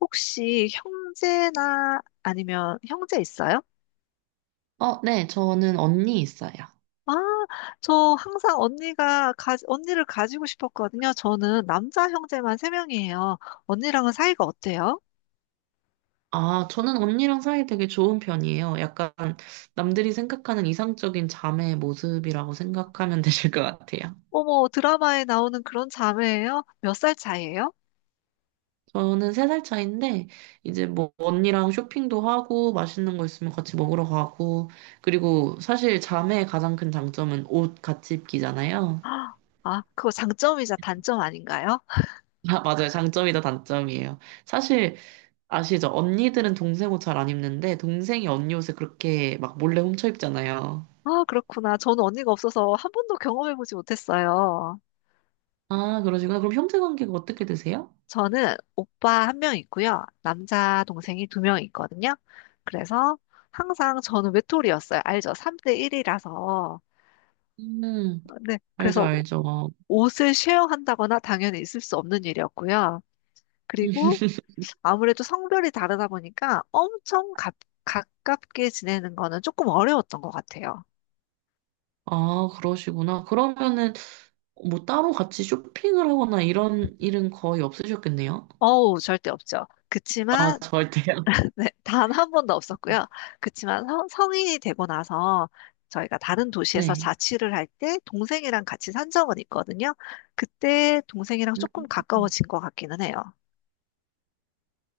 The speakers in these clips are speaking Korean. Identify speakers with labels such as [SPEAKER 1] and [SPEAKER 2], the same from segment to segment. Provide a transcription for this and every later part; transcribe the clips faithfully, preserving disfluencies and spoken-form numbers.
[SPEAKER 1] 혹시 형제나 아니면 형제 있어요?
[SPEAKER 2] 어, 네, 저는 언니 있어요.
[SPEAKER 1] 아, 저 항상 언니가 가, 언니를 가지고 싶었거든요. 저는 남자 형제만 세 명이에요. 언니랑은 사이가 어때요?
[SPEAKER 2] 아, 저는 언니랑 사이 되게 좋은 편이에요. 약간 남들이 생각하는 이상적인 자매의 모습이라고 생각하면 되실 것 같아요.
[SPEAKER 1] 어머, 드라마에 나오는 그런 자매예요? 몇 살 차이예요?
[SPEAKER 2] 저는 세 살 차인데, 이제 뭐 언니랑 쇼핑도 하고, 맛있는 거 있으면 같이 먹으러 가고, 그리고 사실 자매의 가장 큰 장점은 옷 같이 입기잖아요.
[SPEAKER 1] 아, 아, 그거 장점이자 단점 아닌가요?
[SPEAKER 2] 아, 맞아요. 장점이다, 단점이에요. 사실 아시죠? 언니들은 동생 옷 잘 안 입는데, 동생이 언니 옷을 그렇게 막 몰래 훔쳐 입잖아요.
[SPEAKER 1] 아, 그렇구나. 저는 언니가 없어서 한 번도 경험해보지 못했어요.
[SPEAKER 2] 아, 그러시구나. 그럼 형제 관계가 어떻게 되세요?
[SPEAKER 1] 저는 오빠 한 명 있고요. 남자 동생이 두 명 있거든요. 그래서 항상 저는 외톨이였어요. 알죠? 삼 대 일이라서.
[SPEAKER 2] 음,
[SPEAKER 1] 네.
[SPEAKER 2] 알죠,
[SPEAKER 1] 그래서
[SPEAKER 2] 알죠.
[SPEAKER 1] 옷을 쉐어한다거나 당연히 있을 수 없는 일이었고요. 그리고 아무래도 성별이 다르다 보니까 엄청 가, 가깝게 지내는 거는 조금 어려웠던 것 같아요.
[SPEAKER 2] 아, 그러시구나. 그러면은 뭐 따로 같이 쇼핑을 하거나 이런 일은 거의 없으셨겠네요?
[SPEAKER 1] 어우, 절대 없죠.
[SPEAKER 2] 아,
[SPEAKER 1] 그치만
[SPEAKER 2] 절대요.
[SPEAKER 1] 네, 단 한 번도 없었고요. 그치만 성, 성인이 되고 나서 저희가 다른 도시에서
[SPEAKER 2] 네.
[SPEAKER 1] 자취를 할 때 동생이랑 같이 산 적은 있거든요. 그때 동생이랑
[SPEAKER 2] 음,
[SPEAKER 1] 조금 가까워진 것 같기는 해요.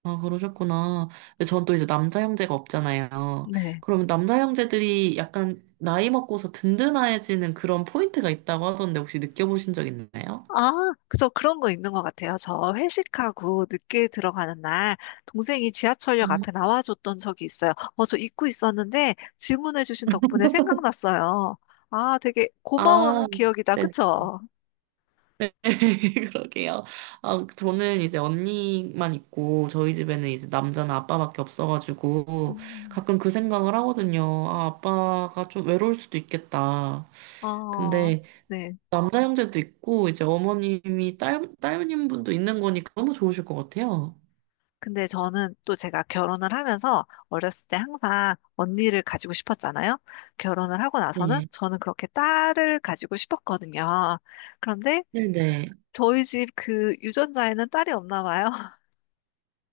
[SPEAKER 2] 아, 그러셨구나. 근데 전 또 이제 남자 형제가 없잖아요.
[SPEAKER 1] 네.
[SPEAKER 2] 그러면 남자 형제들이 약간 나이 먹고서 든든해지는 그런 포인트가 있다고 하던데 혹시 느껴보신 적 있나요?
[SPEAKER 1] 아, 그래서 그런 거 있는 것 같아요. 저 회식하고 늦게 들어가는 날 동생이 지하철역
[SPEAKER 2] 음.
[SPEAKER 1] 앞에 나와줬던 적이 있어요. 어, 저 잊고 있었는데 질문해주신 덕분에 생각났어요. 아, 되게
[SPEAKER 2] 아,
[SPEAKER 1] 고마운 기억이다.
[SPEAKER 2] 네,
[SPEAKER 1] 그쵸?
[SPEAKER 2] 그러게요. 아, 저는 이제 언니만 있고, 저희 집에는 이제 남자는 아빠밖에 없어가지고,
[SPEAKER 1] 음,
[SPEAKER 2] 가끔 그 생각을 하거든요. 아, 아빠가 좀 외로울 수도 있겠다.
[SPEAKER 1] 어,
[SPEAKER 2] 근데
[SPEAKER 1] 네.
[SPEAKER 2] 남자 형제도 있고, 이제 어머님이 딸, 딸님 분도 있는 거니까 너무 좋으실 것 같아요.
[SPEAKER 1] 근데 저는 또 제가 결혼을 하면서 어렸을 때 항상 언니를 가지고 싶었잖아요. 결혼을 하고 나서는
[SPEAKER 2] 네.
[SPEAKER 1] 저는 그렇게 딸을 가지고 싶었거든요. 그런데
[SPEAKER 2] 네네.
[SPEAKER 1] 저희 집 그 유전자에는 딸이 없나 봐요.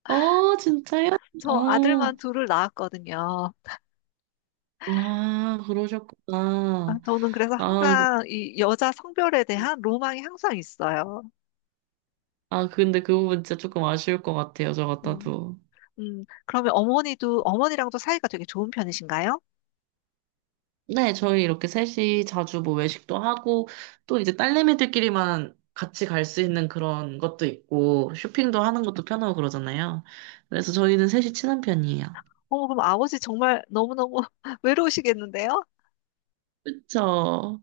[SPEAKER 2] 어, 진짜요?
[SPEAKER 1] 저
[SPEAKER 2] 어,
[SPEAKER 1] 아들만 둘을 낳았거든요.
[SPEAKER 2] 아,
[SPEAKER 1] 아,
[SPEAKER 2] 그러셨구나.
[SPEAKER 1] 저는 그래서
[SPEAKER 2] 아, 그-
[SPEAKER 1] 항상 이 여자 성별에 대한 로망이 항상 있어요.
[SPEAKER 2] 아, 근데 그 부분 진짜 조금 아쉬울 것 같아요, 저
[SPEAKER 1] 음,
[SPEAKER 2] 같아도.
[SPEAKER 1] 음. 그러면 어머니도, 어머니랑도 사이가 되게 좋은 편이신가요?
[SPEAKER 2] 네, 저희 이렇게 셋이 자주 뭐 외식도 하고, 또 이제 딸내미들끼리만 같이 갈 수 있는 그런 것도 있고, 쇼핑도 하는 것도 편하고 그러잖아요. 그래서 저희는 셋이 친한 편이에요.
[SPEAKER 1] 어, 그럼 아버지 정말 너무너무 외로우시겠는데요?
[SPEAKER 2] 그쵸.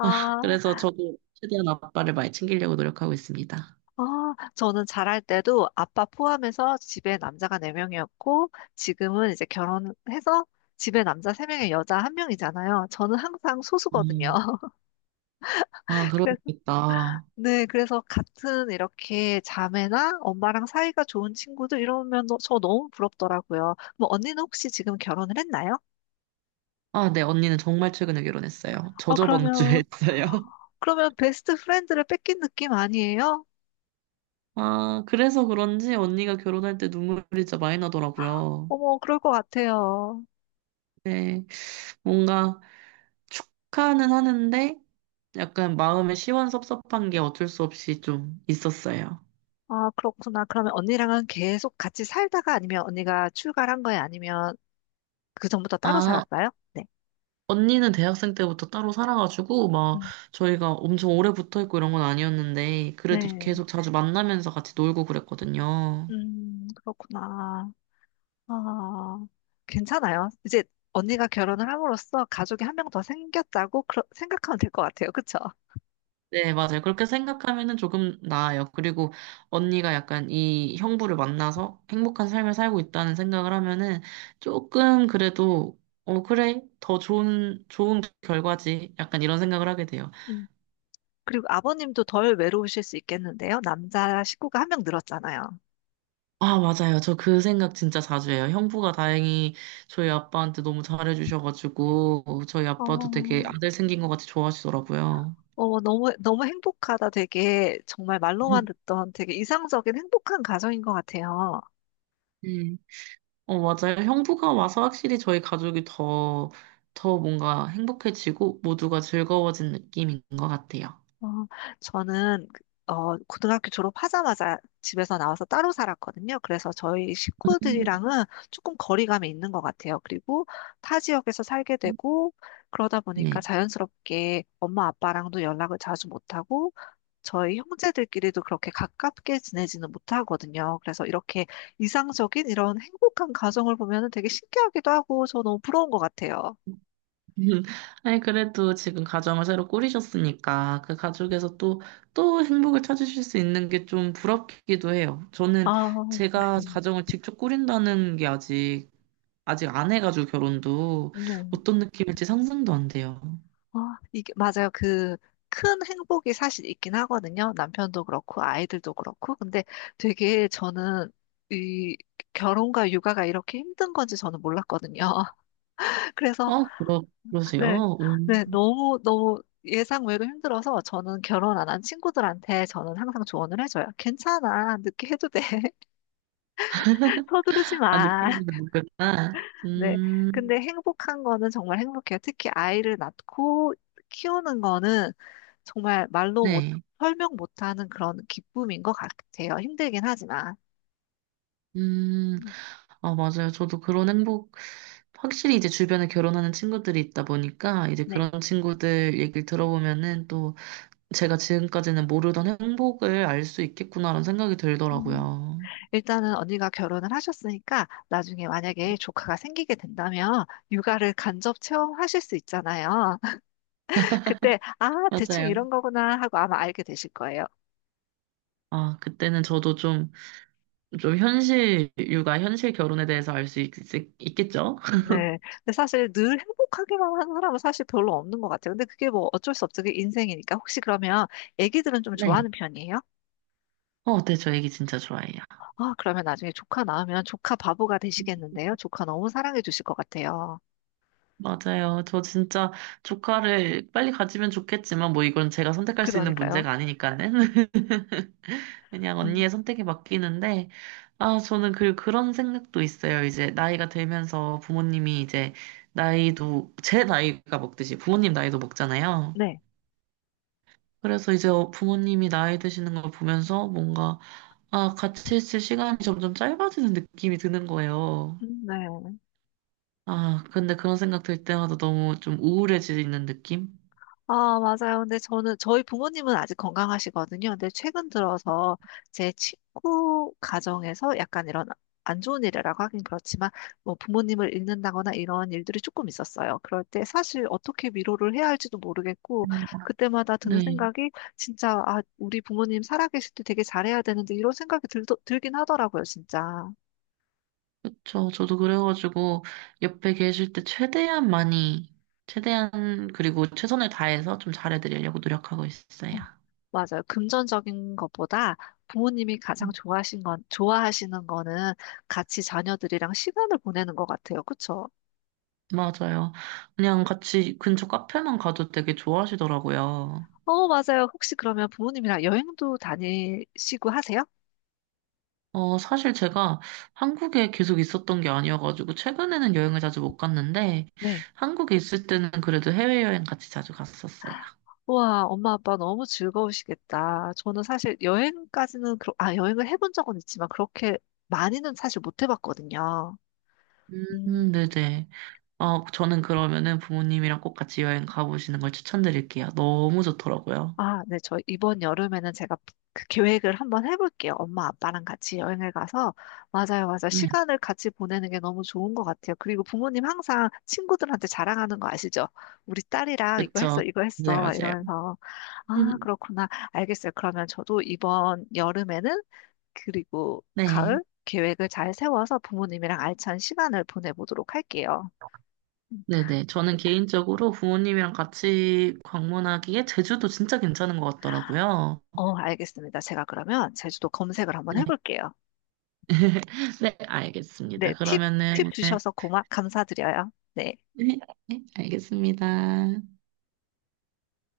[SPEAKER 2] 아, 그래서 저도 최대한 아빠를 많이 챙기려고 노력하고 있습니다.
[SPEAKER 1] 아, 저는 잘할 때도 아빠 포함해서 집에 남자가 네 명이었고, 지금은 이제 결혼해서 집에 남자 세 명에 여자 한 명이잖아요. 저는 항상 소수거든요.
[SPEAKER 2] 음, 아,
[SPEAKER 1] 그래서,
[SPEAKER 2] 그러겠다.
[SPEAKER 1] 네, 그래서 같은 이렇게 자매나 엄마랑 사이가 좋은 친구들 이러면 너- 저 너무 부럽더라고요. 뭐, 언니는 혹시 지금 결혼을 했나요?
[SPEAKER 2] 아, 네, 언니는 정말 최근에 결혼했어요. 저
[SPEAKER 1] 아,
[SPEAKER 2] 저번 주에
[SPEAKER 1] 그러면,
[SPEAKER 2] 했어요.
[SPEAKER 1] 그러면 베스트 프렌드를 뺏긴 느낌 아니에요?
[SPEAKER 2] 아, 그래서 그런지 언니가 결혼할 때 눈물이 진짜 많이 나더라고요.
[SPEAKER 1] 어머, 그럴 것 같아요.
[SPEAKER 2] 네, 뭔가, 축하는 하는데 약간 마음에 시원섭섭한 게 어쩔 수 없이 좀 있었어요.
[SPEAKER 1] 아, 그렇구나. 그러면 언니랑은 계속 같이 살다가 아니면 언니가 출가한 거예요? 아니면 그 전부터 따로
[SPEAKER 2] 아,
[SPEAKER 1] 살았어요? 네.
[SPEAKER 2] 언니는 대학생 때부터 따로 살아가지고 막
[SPEAKER 1] 음,
[SPEAKER 2] 저희가 엄청 오래 붙어 있고 이런 건 아니었는데 그래도
[SPEAKER 1] 네.
[SPEAKER 2] 계속 자주 만나면서 같이 놀고 그랬거든요.
[SPEAKER 1] 음, 그렇구나. 아, 괜찮아요. 이제 언니가 결혼을 함으로써 가족이 한 명 더 생겼다고 그러- 생각하면 될 것 같아요. 그쵸?
[SPEAKER 2] 네, 맞아요. 그렇게 생각하면은 조금 나아요. 그리고 언니가 약간 이 형부를 만나서 행복한 삶을 살고 있다는 생각을 하면은 조금 그래도 어, 그래. 더 좋은, 좋은 결과지. 약간 이런 생각을 하게 돼요.
[SPEAKER 1] 음. 그리고 아버님도 덜 외로우실 수 있겠는데요? 남자 식구가 한 명 늘었잖아요.
[SPEAKER 2] 아, 맞아요. 저 그 생각 진짜 자주 해요. 형부가 다행히 저희 아빠한테 너무 잘해주셔가지고, 저희
[SPEAKER 1] 어,
[SPEAKER 2] 아빠도 되게 아들 생긴 것 같이 좋아하시더라고요.
[SPEAKER 1] 어, 너무, 너무 행복하다. 되게 정말 말로만
[SPEAKER 2] 음,
[SPEAKER 1] 듣던 되게 이상적인 행복한 가정인 것 같아요.
[SPEAKER 2] 음. 어, 맞아요. 형부가 와서 확실히 저희 가족이 더, 더 뭔가 행복해지고, 모두가 즐거워진 느낌인 것 같아요.
[SPEAKER 1] 어, 저는, 그, 어, 고등학교 졸업하자마자 집에서 나와서 따로 살았거든요. 그래서 저희
[SPEAKER 2] 음.
[SPEAKER 1] 식구들이랑은 조금 거리감이 있는 것 같아요. 그리고 타 지역에서 살게 되고, 그러다 보니까
[SPEAKER 2] 네.
[SPEAKER 1] 자연스럽게 엄마 아빠랑도 연락을 자주 못하고, 저희 형제들끼리도 그렇게 가깝게 지내지는 못하거든요. 그래서 이렇게 이상적인 이런 행복한 가정을 보면 되게 신기하기도 하고 저 너무 부러운 것 같아요.
[SPEAKER 2] 음, 아니, 그래도 지금 가정을 새로 꾸리셨으니까 그 가족에서 또, 또 행복을 찾으실 수 있는 게 좀 부럽기도 해요. 저는
[SPEAKER 1] 아,
[SPEAKER 2] 제가
[SPEAKER 1] 네.
[SPEAKER 2] 가정을 직접 꾸린다는 게 아직, 아직 안 해가지고 결혼도
[SPEAKER 1] 네.
[SPEAKER 2] 어떤 느낌일지 상상도 안 돼요.
[SPEAKER 1] 아, 이게 맞아요. 그 큰 행복이 사실 있긴 하거든요. 남편도 그렇고 아이들도 그렇고. 근데 되게 저는 이 결혼과 육아가 이렇게 힘든 건지 저는 몰랐거든요. 그래서
[SPEAKER 2] 어, 그러,
[SPEAKER 1] 네,
[SPEAKER 2] 그러세요? 음,
[SPEAKER 1] 네, 너무, 너무 예상 외로 힘들어서 저는 결혼 안 한 친구들한테 저는 항상 조언을 해줘요. 괜찮아. 늦게 해도 돼. 서두르지
[SPEAKER 2] 아,
[SPEAKER 1] 마.
[SPEAKER 2] 느끼는 거구나.
[SPEAKER 1] 네.
[SPEAKER 2] 음,
[SPEAKER 1] 근데 행복한 거는 정말 행복해요. 특히 아이를 낳고 키우는 거는 정말 말로 못,
[SPEAKER 2] 네.
[SPEAKER 1] 설명 못하는 그런 기쁨인 것 같아요. 힘들긴 하지만.
[SPEAKER 2] 음,
[SPEAKER 1] 음,
[SPEAKER 2] 아, 맞아요. 저도 그런 행복, 확실히 이제 주변에 결혼하는 친구들이 있다 보니까 이제
[SPEAKER 1] 네.
[SPEAKER 2] 그런 친구들 얘기를 들어보면은 또 제가 지금까지는 모르던 행복을 알 수 있겠구나라는 생각이
[SPEAKER 1] 음,
[SPEAKER 2] 들더라고요.
[SPEAKER 1] 일단은 언니가 결혼을 하셨으니까 나중에 만약에 조카가 생기게 된다면 육아를 간접 체험하실 수 있잖아요. 그때, 아, 대충
[SPEAKER 2] 맞아요.
[SPEAKER 1] 이런 거구나 하고 아마 알게 되실 거예요.
[SPEAKER 2] 아, 그때는 저도 좀, 좀 현실, 육아, 현실 결혼에 대해서 알 수 있겠죠?
[SPEAKER 1] 네. 근데 사실 늘 행복하기만 한 사람은 사실 별로 없는 것 같아요. 근데 그게 뭐 어쩔 수 없죠. 그게 인생이니까. 혹시 그러면 애기들은 좀
[SPEAKER 2] 네.
[SPEAKER 1] 좋아하는 편이에요?
[SPEAKER 2] 어, 네, 저 얘기 진짜 좋아해요.
[SPEAKER 1] 아, 그러면 나중에 조카 낳으면 조카 바보가 되시겠는데요? 조카 너무 사랑해 주실 것 같아요.
[SPEAKER 2] 맞아요. 저 진짜 조카를 빨리 가지면 좋겠지만 뭐 이건 제가 선택할 수 있는
[SPEAKER 1] 그러니까요.
[SPEAKER 2] 문제가 아니니까는. 그냥
[SPEAKER 1] 음,
[SPEAKER 2] 언니의 선택에 맡기는데, 아, 저는 그, 그런 생각도 있어요. 이제 나이가 들면서 부모님이 이제 나이도, 제 나이가 먹듯이 부모님 나이도 먹잖아요.
[SPEAKER 1] 네.
[SPEAKER 2] 그래서 이제 어, 부모님이 나이 드시는 걸 보면서 뭔가, 아, 같이 있을 시간이 점점 짧아지는 느낌이 드는 거예요.
[SPEAKER 1] 음, 네.
[SPEAKER 2] 아, 근데 그런 생각 들 때마다 너무 좀 우울해지는 느낌?
[SPEAKER 1] 아, 맞아요. 근데 저는, 저희 부모님은 아직 건강하시거든요. 근데 최근 들어서 제 친구 가정에서 약간 이런 안 좋은 일이라고 하긴 그렇지만, 뭐 부모님을 잃는다거나 이런 일들이 조금 있었어요. 그럴 때 사실 어떻게 위로를 해야 할지도 모르겠고, 그때마다 드는
[SPEAKER 2] 네.
[SPEAKER 1] 생각이 진짜, 아, 우리 부모님 살아계실 때 되게 잘해야 되는데, 이런 생각이 들, 들긴 하더라고요, 진짜.
[SPEAKER 2] 그쵸. 저도 그래가지고 옆에 계실 때 최대한 많이, 최대한 그리고 최선을 다해서 좀 잘해드리려고 노력하고 있어요.
[SPEAKER 1] 맞아요. 금전적인 것보다 부모님이 가장
[SPEAKER 2] 음,
[SPEAKER 1] 좋아하신 건, 좋아하시는 거는 같이 자녀들이랑 시간을 보내는 것 같아요. 그쵸?
[SPEAKER 2] 맞아요. 그냥 같이 근처 카페만 가도 되게 좋아하시더라고요.
[SPEAKER 1] 어, 맞아요. 혹시 그러면 부모님이랑 여행도 다니시고 하세요?
[SPEAKER 2] 어, 사실 제가 한국에 계속 있었던 게 아니어가지고 최근에는 여행을 자주 못 갔는데
[SPEAKER 1] 네.
[SPEAKER 2] 한국에 있을 때는 그래도 해외여행 같이 자주 갔었어요.
[SPEAKER 1] 와, 엄마 아빠 너무 즐거우시겠다. 저는 사실 여행까지는, 그러, 아, 여행을 해본 적은 있지만 그렇게 많이는 사실 못 해봤거든요.
[SPEAKER 2] 음,
[SPEAKER 1] 음,
[SPEAKER 2] 음, 네네. 아, 저는 그러면은 부모님이랑 꼭 같이 여행 가보시는 걸 추천드릴게요. 너무 좋더라고요.
[SPEAKER 1] 아, 네, 저 이번 여름에는 제가 그 계획을 한번 해볼게요. 엄마 아빠랑 같이 여행을 가서, 맞아요, 맞아요.
[SPEAKER 2] 네,
[SPEAKER 1] 시간을 같이 보내는 게 너무 좋은 것 같아요. 그리고 부모님 항상 친구들한테 자랑하는 거 아시죠? 우리 딸이랑 이거
[SPEAKER 2] 그쵸.
[SPEAKER 1] 했어, 이거
[SPEAKER 2] 맞아요,
[SPEAKER 1] 했어, 막
[SPEAKER 2] 맞아요.
[SPEAKER 1] 이러면서. 아,
[SPEAKER 2] 음,
[SPEAKER 1] 그렇구나. 알겠어요. 그러면 저도 이번 여름에는, 그리고
[SPEAKER 2] 네,
[SPEAKER 1] 가을 계획을 잘 세워서 부모님이랑 알찬 시간을 보내보도록 할게요. 음.
[SPEAKER 2] 네네. 저는 개인적으로 부모님이랑 같이 방문하기에 제주도 진짜 괜찮은 것 같더라고요.
[SPEAKER 1] 어, 알겠습니다. 제가 그러면 제주도 검색을 한번
[SPEAKER 2] 네,
[SPEAKER 1] 해볼게요.
[SPEAKER 2] 네,
[SPEAKER 1] 네,
[SPEAKER 2] 알겠습니다.
[SPEAKER 1] 팁, 팁
[SPEAKER 2] 그러면은, 네,
[SPEAKER 1] 주셔서 고마, 감사드려요. 네.
[SPEAKER 2] 네, 네, 알겠습니다.